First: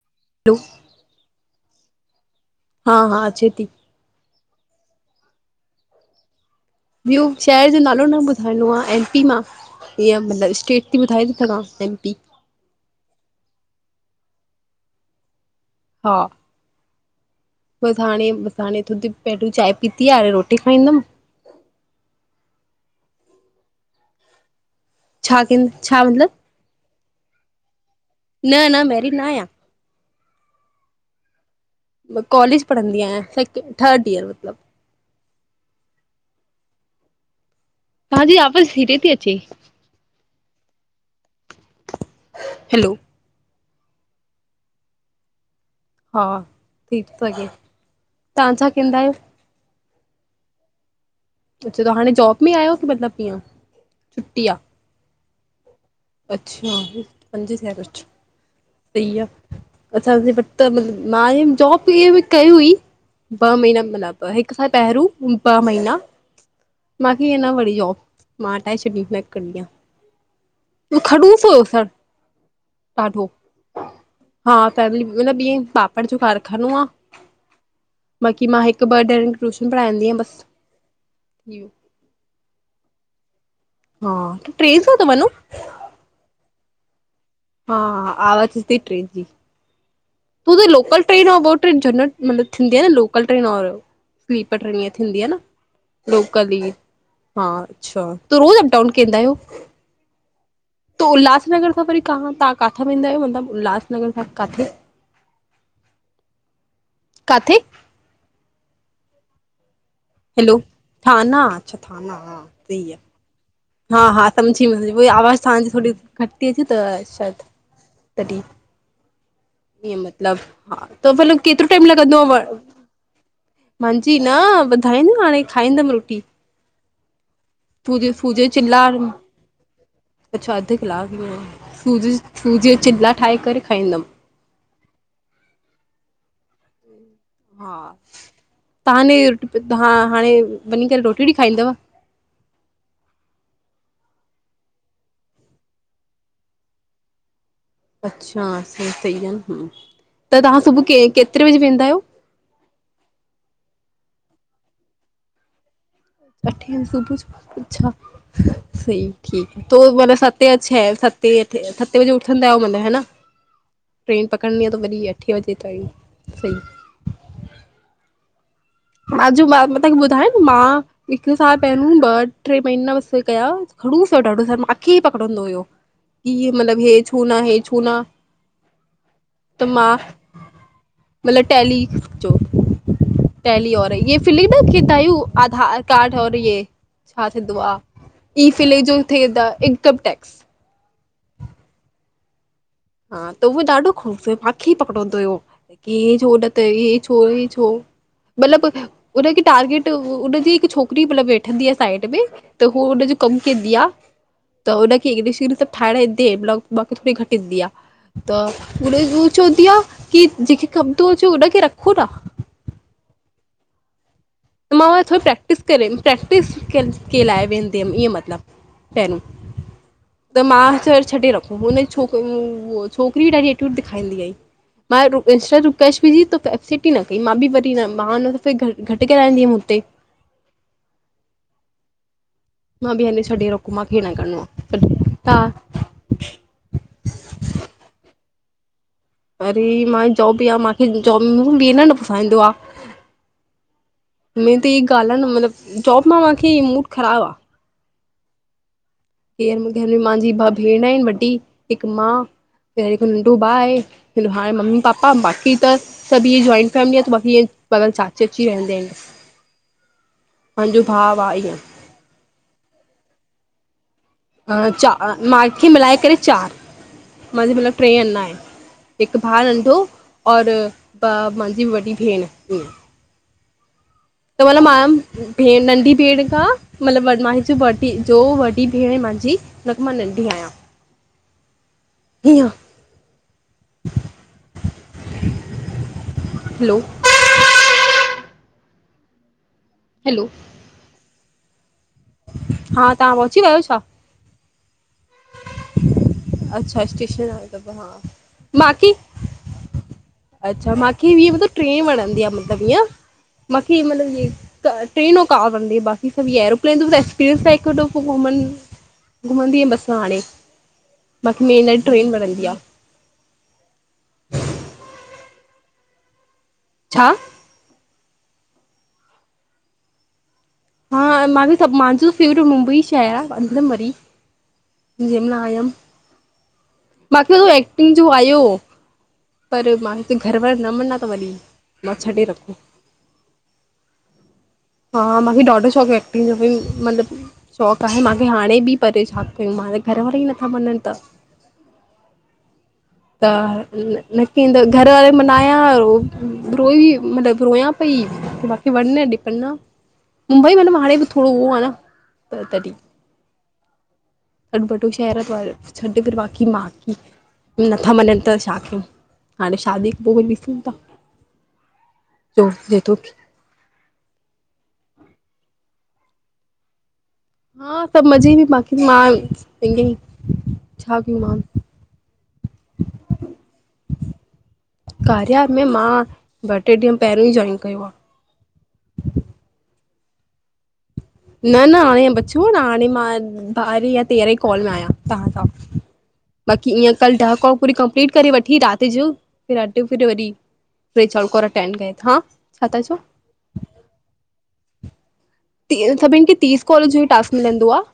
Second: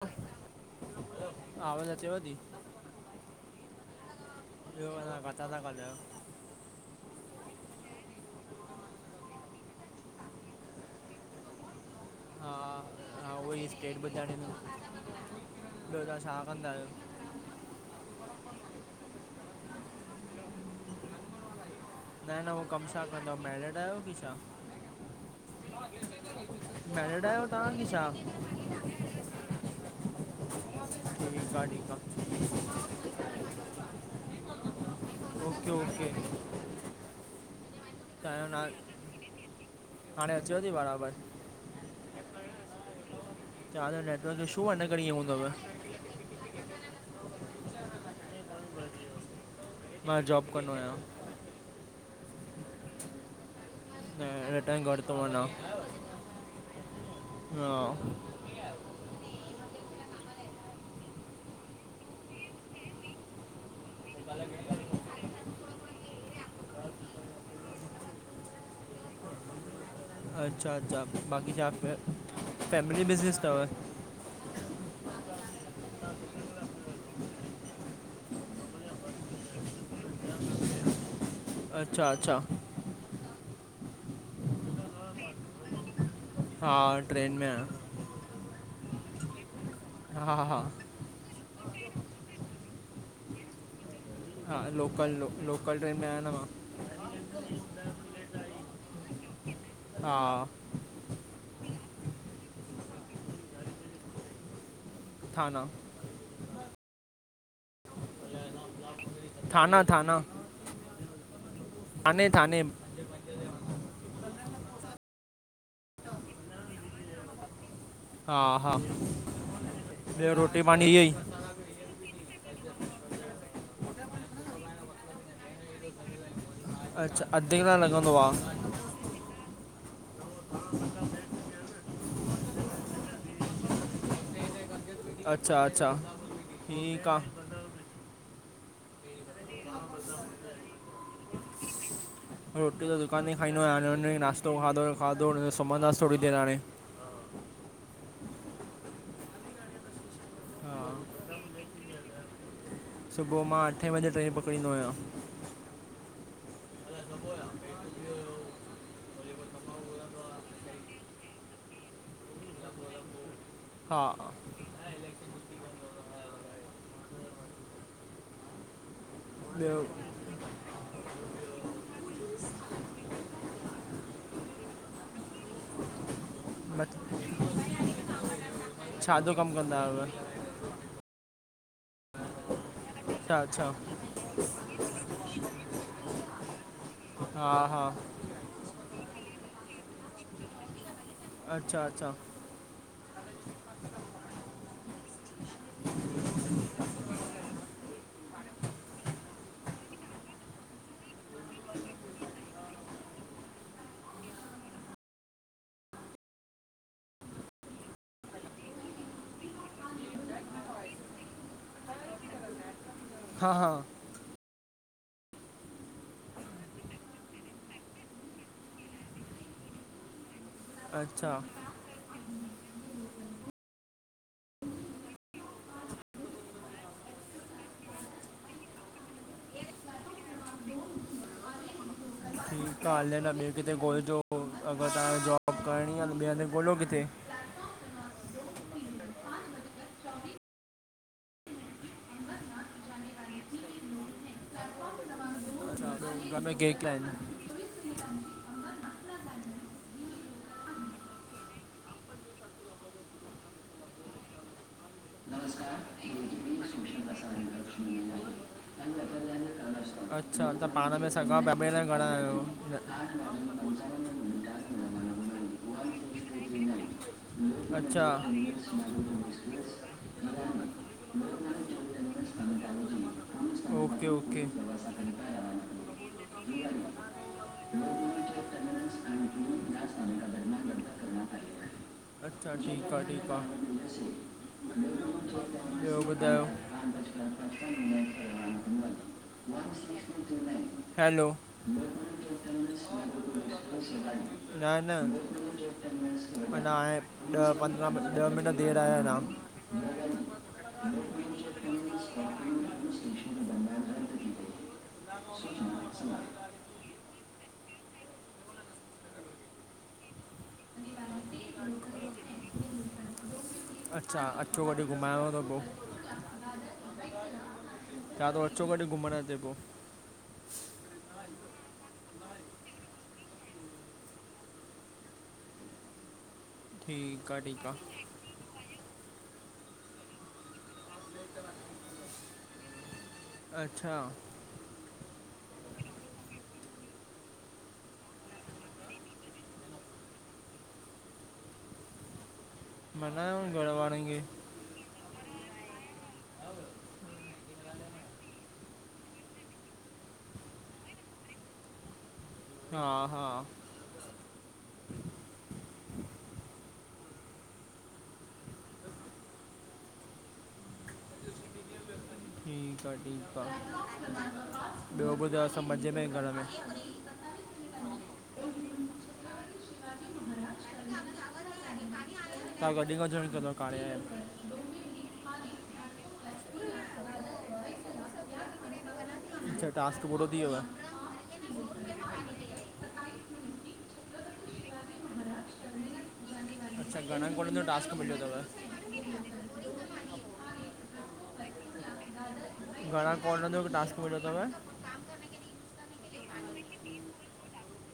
हा हैलो। आवाज़ अचेव थी? हा-हा अचे थी। तव्हां काथा ता ॻाल्हायो? ॿियो, शहर जो नालो न ॿुधाइणो आहे। एम पी मां। मतिलबु स्टेट त‌ ॿुधाए थी सघां। एमपी हा, उहो ई स्टेट ॿुधाइणी। ॿियो हा तव्हां छा कंदा आहियो? बसि हाणे थोड़ी देर पहिरियों चांहि पीती आहे हाणे रोटी खाईंदमि। न-न उहो कमु छा कंदा आहियो मेरिड आहियो की छा? छा-छा मतिलबु? मेरिड आहियो तव्हां कि छा? न-न मैेरीड न आहियां। ठीक आ। ठीक आ। कॉलेज पढ़ंदी आहियां। सेकं‌, थर्ड ईयर मतिलबु। ओके, ओके तव्हांजी तव्हांजो ना आवाज़ धीरे थी अचे। हाणे अचेव थी बराबरि। हैलो। नेटवर्क ईशू‌ आहे, हिन करे ईअं हूंदव। हा, ठीक तो अचे तव्हां छा कंदा आहियो? मां जॉब कंदो आहियां। त हाणे जॉब में आयो की मतिलबु कीअं? न हिन टाइम घरु तो वञां। अच्छा, पंज छः बजे। अच्छा, मतिलबु मां जॉब इहे बि कई हुई ॿ महिना मतिलबु हिकु खां पहिरियों। ॿ महीना मूंखे ईंअ न वणी जॉब मां हटाए छॾी न करड़ी आ। अच्छा-अच्छा खड़ूस बाकी हुयो छा सर फैमिली ॾाढो बिज़नेस अथव। हा, फैमिली मतिलबु इएं पापड़ जो कारखानो आहे। बाक़ी मां हिकु-ॿ जणिनि खे ट्यूशन पढ़ाईंदी आहियां, बस उहोई। अच्छा-अच्छा। हा, तव्हां ट्रेन सां ता वञों? हा, ट्रेन में आहियां। हा आवाज़ अचे थी ट्रेन जी। हा तूं त हा लोकल ट्रेन और ट्रेन मतिलबु थींदो आहे न लोकल ट्रेन हा स्लीपर ट्रेन हीअं लोकल थींदी लो, आहे न लोकल ट्रेन में आहियां न मां लोकल जी हा, अच्छा त रोज़ अप डाउन केदां आहियो? हा। त उल्हासनगर खां वरी कां तव्हां काथां वेंदा आहियो मतिलबु उल्हासनगर खां काथे? थाना। काथे? थाना-थाना। हैलो! थाना, अच्छा थाना हां, थाने सही है। हा हा, सम्झी वेंदी, उओई आवाज़ तहांजी थोरी घट ती अचे त शायद हा हा ईअं ॿियो मतलब, रोटी पाणी हा इहो ई त भला केतरो टाइम लॻंदो? मांजी न, ॿुधाईं न हाणे खाईंदम रोटी। अच्छा, अध कलाक सूजी लॻंदो आ। सूजी चिला अच्छा, अध क्लाक में, सूज़ी सूज़ीअ जा चिल्ला ठाहे करे खाईंदम। अच्छा अच्छा, ठीक आ। हा, तहांने हा हांणे वञी करे रोटी वोटी खाईंदव? रोटी त दुकान तेई खाईंदो आयां, हाणे जो नश्तो खाधो हुयो, खाधोजो सुम्हंदास थोड़ी देर हाणे। अच्छा, सही सही आ न हूं, त तहां हा सुभू के केतरे बजे वेंदा आयो? सुबूह मां, अठें बजे ट्रेन पकड़ींदो आंयां। अठें बजे सुभूअ अच्छा, सही ठीक तो, माना सतें अ छहें सतें अठें सतें बजे उठंदा आयो हा न? हा ट्रेन पकड़नीं आ त वरी, अठें बजे ताईं, सही। माजूमा ॿियो मां तांखे ॿुधायो न, मां हिक साल पहिरूं, ॿ, ट्रे महीना बस कुल कया, खड़ूस आ ॾाढो सर, माखे ई पकड़ंदो हुयो। इएं मतलब, मत- हे छू ना, हे छू ना, छा जो कमु त कंदा मां आहियो मतलब टैली जो अच्छा अच्छा टैली और ये फिली न किंदायूं आधार कार्ड और हे छा हा थींदो आ। हा इ फिलेज जो थेंदा, इनकम टैक्स। अच्छा अच्छा हा, त उहो ॾाढो खड़ूस हो, माखे ई पकड़ंदो हुयो। की हे छो न त, हे छो, हे छो मतलब उनखे टारगेट, उनजी हिक छोकरी मतलब वेठंदीआ साइड में त हू, उनजो कम केंदी आ। त उनखे इंगलिश विंगलिश सभ ठााइण ईंदी, ब्लाक व्लाक थोरी घट ईंदी आ। त हू, चवंदी आ, की जेंखे कम तो अचे, उनखे रखो ना। हा हा त मां वरी थोरो प्रैक्टिस करे प्रैक्टिस के लाइ वेंदी हम, ईंएं मतलब। टैन, त म अचण, छॾे अच्छा रखो, हुन छोक, ऊ ऊ छोकरी बि ॾाढी एटीट्यूट दिखांईंदी हई। मां इंस्टा जो कैश विधी, एफ सिटी न कई मां बि वरी न, मां न घर कराइंदी हम उते। ठीक मां आ बि हले न, छॾे ॿे रखो किथे मूंखे न ॻोलजो करिणो आहे अगर तहांखे ॿे हंध त जॉब करणी आ त, ॿे हंध ॻोल्यो किथे। वरी मां, जॉब बि आ माखे जॉब बि न पुसाईंदो आ। मेन त ई ॻाल्ह आ न, मतलब अच्छा जौब मां पोइ घर में माखे ई केक मूड ख़राब आ। [inaudible] घर में मांजी ॿ भेण एन वॾी, हिक मां, हिक नंढ़ो भा आहे। भा आहे, मम्मी पापा बाक़ी त सभ ई जॉइंट फैमिली आ त बाक़ी ईंएंं मतलब चाची वाची रहिंदा एन। अच्छा त, पाण में भाउ सॻा आहे भा भेंण घणा आयो? [inaudible] चार, माखे मिलाए करे चार। मांजो मत्लब ट्रे अच्छा अञा एन, हिक भा नंढ़ो और ॿ मांॼी वॾी भेण ह ओके ओके त म मां भे नंढी ॿेण खा मतलब माजीं जो वॾी बेण मुंहिंजी हुन खां मां नंढी आहियां हीअं [unintelligible] ब्यो बुधायो हैलो हैलो हलो हा तव्हां पहुची वियो छा [unintelligible] न अच्छा स्टेशन ॾ आहे त पंद्रह हा ॾह मिट देर आया नाम अ्छा मूंखे इअं मतब ट्रे वणंदी आहे मतलबु ईअं मूंखे ई मतलबु ईअ ट्रेन ओ कार वणदीं आ बाकी स अञा एरोप्लेन त एक्सपिरेन्स लाए [unintelligible] घुमंद आहि बसा हाणे बाक़ी मेन लाइ ट्रेन वणंदी आहे अच्छा अचो वॾहिं घुमायांव थो पोइ छा चवा थो अचो कॾु घुमण ते पोइ हा सभ मुंहिंजो फेवरेट मुंबई शहर आहे इन्दम बरी जंहिं महिल आयमि ठीकु आहे मूंखेो ठीकु एक्टिंग जो आयो पर मां हिते घरवार न मञा त वरी मां छॾे रखो अच्छा हा मूंखे ॾाढो शौंक़ु आहे एक्टिंग जो बिई मतिलबु शौंक़ु आहे मूंखे हाणे बि परे छा कयूं म घर वारा ई नथा मञनि त [inaudible] त मनायो घर वारनि खे नकींदो घर वारे मनाया रोई मतिलब रोयया ई बाक़ी वढ़न डीपढ़न मुंबई म हाणे बि थोरो आहे न त तॾी हा हा अटबटो शहर छॾ [unintelligible] नथा मञनि त छा कयूं हाणे शादी पोइ कुझु ॾिसूं था [unintelligible] जो ठीकु आहे जेतिरो ठीक [unintelligible] ॿियो ॿुधायो अ सभां मज़े में ई घर में हा सभु मज़े बि बाकी मां पंहिंज ई छा कयूं मां तव्हां कॾी खो जोइन्ट कयो तव कार्य एप्प? कारिया एप्प में मां ॿ टे ॾींहं पहिरियों ई जॉइन कयो आहे अचछा टासक पूरो थियुव न न हाणे बचियो आ न हाणे मां ॿारहें या तेरह ई कॉल में आहियां तव्हां सां बाक़ी ईअं अच्छा कल्ह घणनि ॾहका कॉलनि जो पूरी टास्क कंप्लीट मिलियो करे वठी अथव राति जो फिर अॼु फ वरी [unintelligible] हा छा था चओ घणा कोल जो टास्क मिलियो तव? टीहणसभिनि खे तीस कॉले जो टास्क मिलंदो आहे।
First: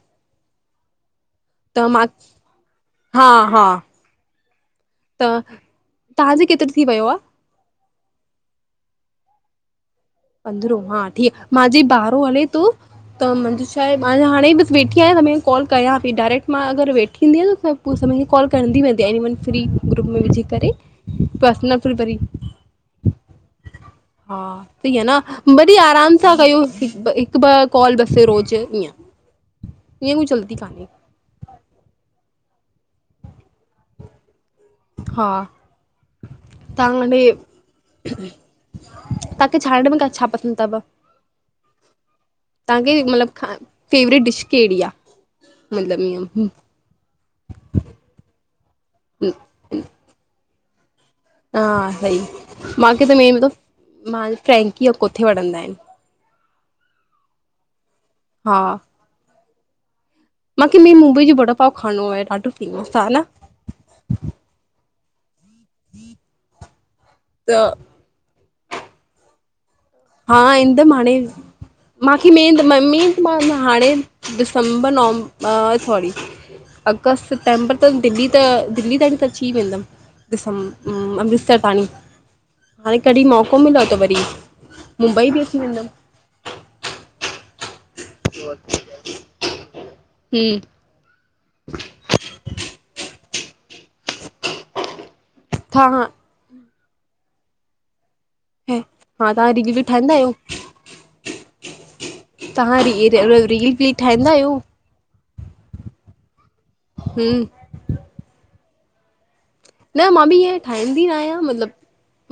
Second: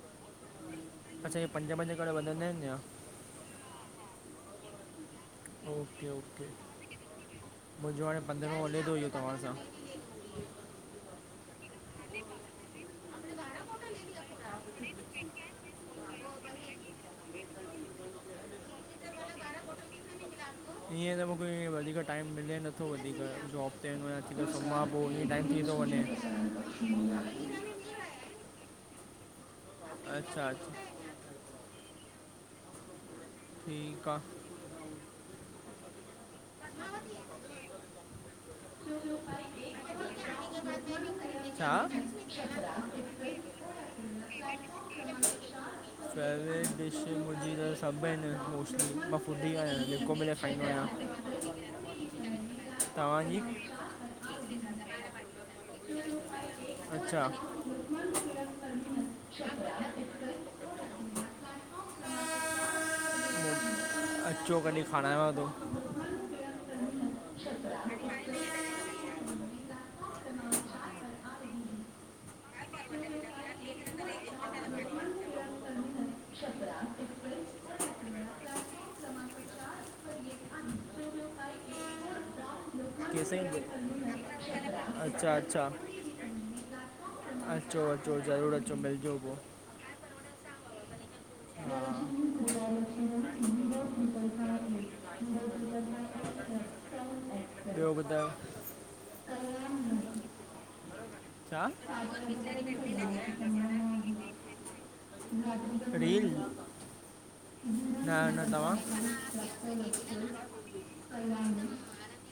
अच्छा इहे पंज त पंज मां करे वधंदा आहिनि या हा हा त ओके तव्हांजे ओके केतिरो थी वियो आ? मुंहिंजो हाणे पंद्रहो हले थो इहो तव्हां सां। पंदरो हा ठ मांे बारो हले तूं त मुंहिंजी छाहे मां हाणे बसि वेठी आहियां त कॉल कयां पई डायरेक्ट मां अगरि वेठी ईंद आहियां न प पोइ सभीनि खे कॉल कंदी वेंदी एनिमल फ्री ग्रुप में वझी ईअं त मूंखेअ वधीक टाइम मिले नथो वधीक जॉब चेन व हा थीीॾिसो मांा सही आ पोइ ईअ टाइम न थी थो वरी वञे आराम सां कयो हिकु ॿ कॉल बसे रोज़ इं इं को अच्छा जल्दी अच्छा काने। ठीकु आ। हा तंहां हेॾे ताखे छाणण में क छा पसंद थव? छा? तव्हांखे मतलबु फेवरेट डिश केड़ी आ मतिलबु ईअं? फेवरेट डिश मुंहिंजी त सबु आहिनि मोस्टली, मां फूडी आंयां आहियां, जेको मिले खाईंदो आंयां। हा सही, मांखे त मेन म फ्रेंंकी और कोथे वणंदा आहिन। अच्छा हा मांखे मेन मुंबई जो वड़ापाव खाएणो आहे ॾाढो फेमस आ न! अच्चो कॾहिं खारायांव थो। त [inaudible] हा इंदम हांणे। मांखे में मम्मी मां हाणे दिसंबर नवंब सॉरी। अगस्त सितंबर त दिल्ली त दिल्ली तांई त अची ई वेंदम। दिसं अमृतसर ताणी। हाणे कॾहिं केसिताईं मौक़ो मिलियो त वरी मुंबई अच्छा बि अची अच्छा, वेंदमि अचो अचो, ज़रूरु अचो, मिलजो पो। हम्म तव्हां [unintelligible] ॿियो ॿधायो? हा तहां रील ठाहिंदा आहियो? तव्हां ह रील वील ठाहींदा [unintelligible] आहियो रील! हम्म, न- न, तंवां? न मां बि इंअ ठाहींदी न आहियां मतिलब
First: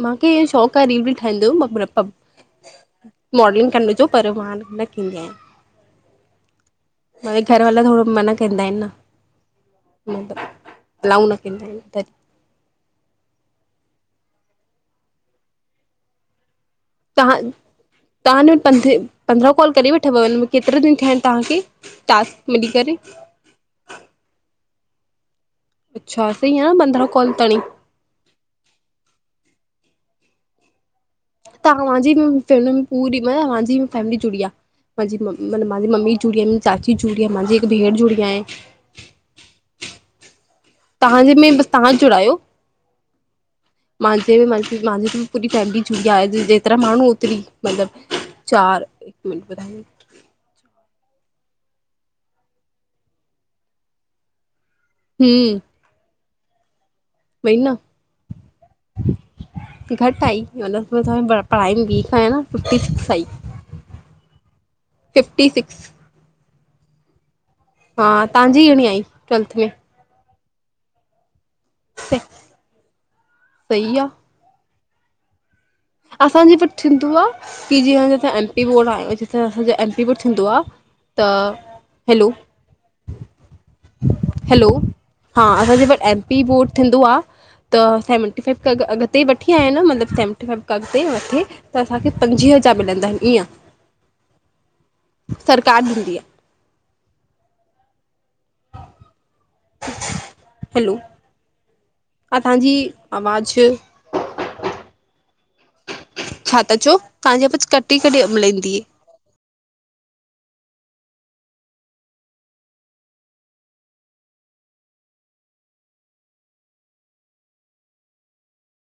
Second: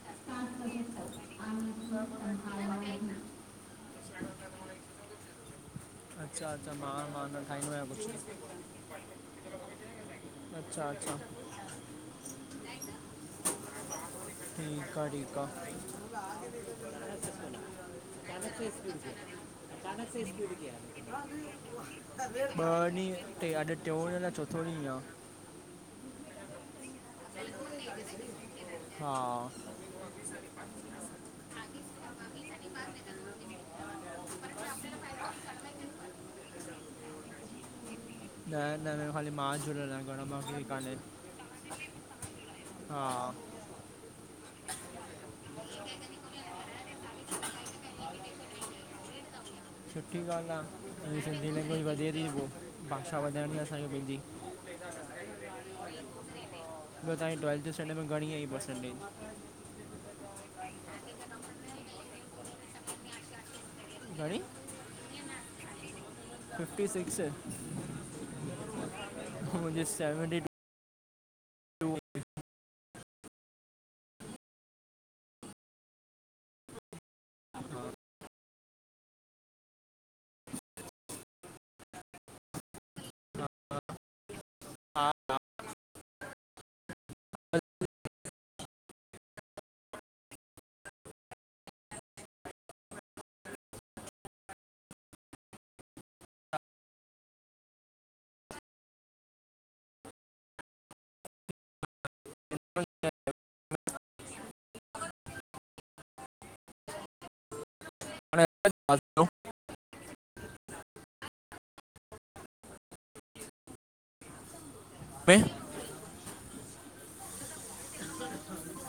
मांखे इ शौंक़ु आ रील वील ठाएणं जो। [unintelligible] मॉडलिंग कनविजो, पर मां न थींदी आहियां। अच्छा अच्छा! मां- मां न मुंहिंजे घर ठाहिंदो वारा आहियां थोरो मना कुछु। कंदा आहिन न मतलब अच्छा अच्छा अलाउ न ठीकु कंदा आहिन त ठीकु आ- ठीकु आ। त्हां तहां न पंद्रहां कॉल करे वठव अन? केतिरा ॾींहं थिया आहिन तहांखे टास्क मिली करे? ट्रे, अॼु टियों ॾींहुं अलाए चोंथो ॾींहुं आ। अचछा, सही आ न पंदरां कोल ताणी। हा तव्हांजि ब पूरी मतलब असांजी ॿ फैमिली जुड़ी आ। मु मंहांजी मम्मी जुड़ी आ, चाची जुड़ी आ, माज़ी हिक भेंण जुड़ी आहे। न न, न खाली मां जुड़ियल आं, न घणो माखे तहांजे में बसि तहां जुड़ा आह्यो? हा मंहांजे मंहांजू जी पूरी फेमिली जुङी आ, अॼु जेतिरा माण्हू ओतिरी मतलबु। चार हिकु मिंट बुधाए सुठी ॻाल्हि आ, सिंधी में कुझ ई वधे थी पियो, भाषा वधाइण लाएअसांखे पंहिंजी। हम्म त वई टवेल्थ न स्टैडर्ड में घणी आईें पर्संटेज? घटि आई, हुन पढ़ाई में वीक आहियां न, फिफ्टी सिक्स आई। घणी! Fifty six. Fifty six. हा तव्हांजी घणी आई ट्वैेल्थ में? Seventy two. टू सही आ। असांजे वट थींदो आ, की जीअं एम पी बोर्ड आ जिते असांजो एम पी बोर्ड थींदो आ। त, हैलो हैलो, हा असांजे वट M P M P board थींदो आ, त सेवनटी फाइफ खां अॻिते वठी आहियां न मतलब सेवनटी फाइफ अॻिते वधे, त असांखे पंझवीह हजार मिलंदा ईअं। सरकार ॾिन्दी आ। हैलो हा तव्हांजी आवाज़ छा ता चओ तव्हांजी आवाज़ कटी कटी मिलेती [inaudible] [unintelligible]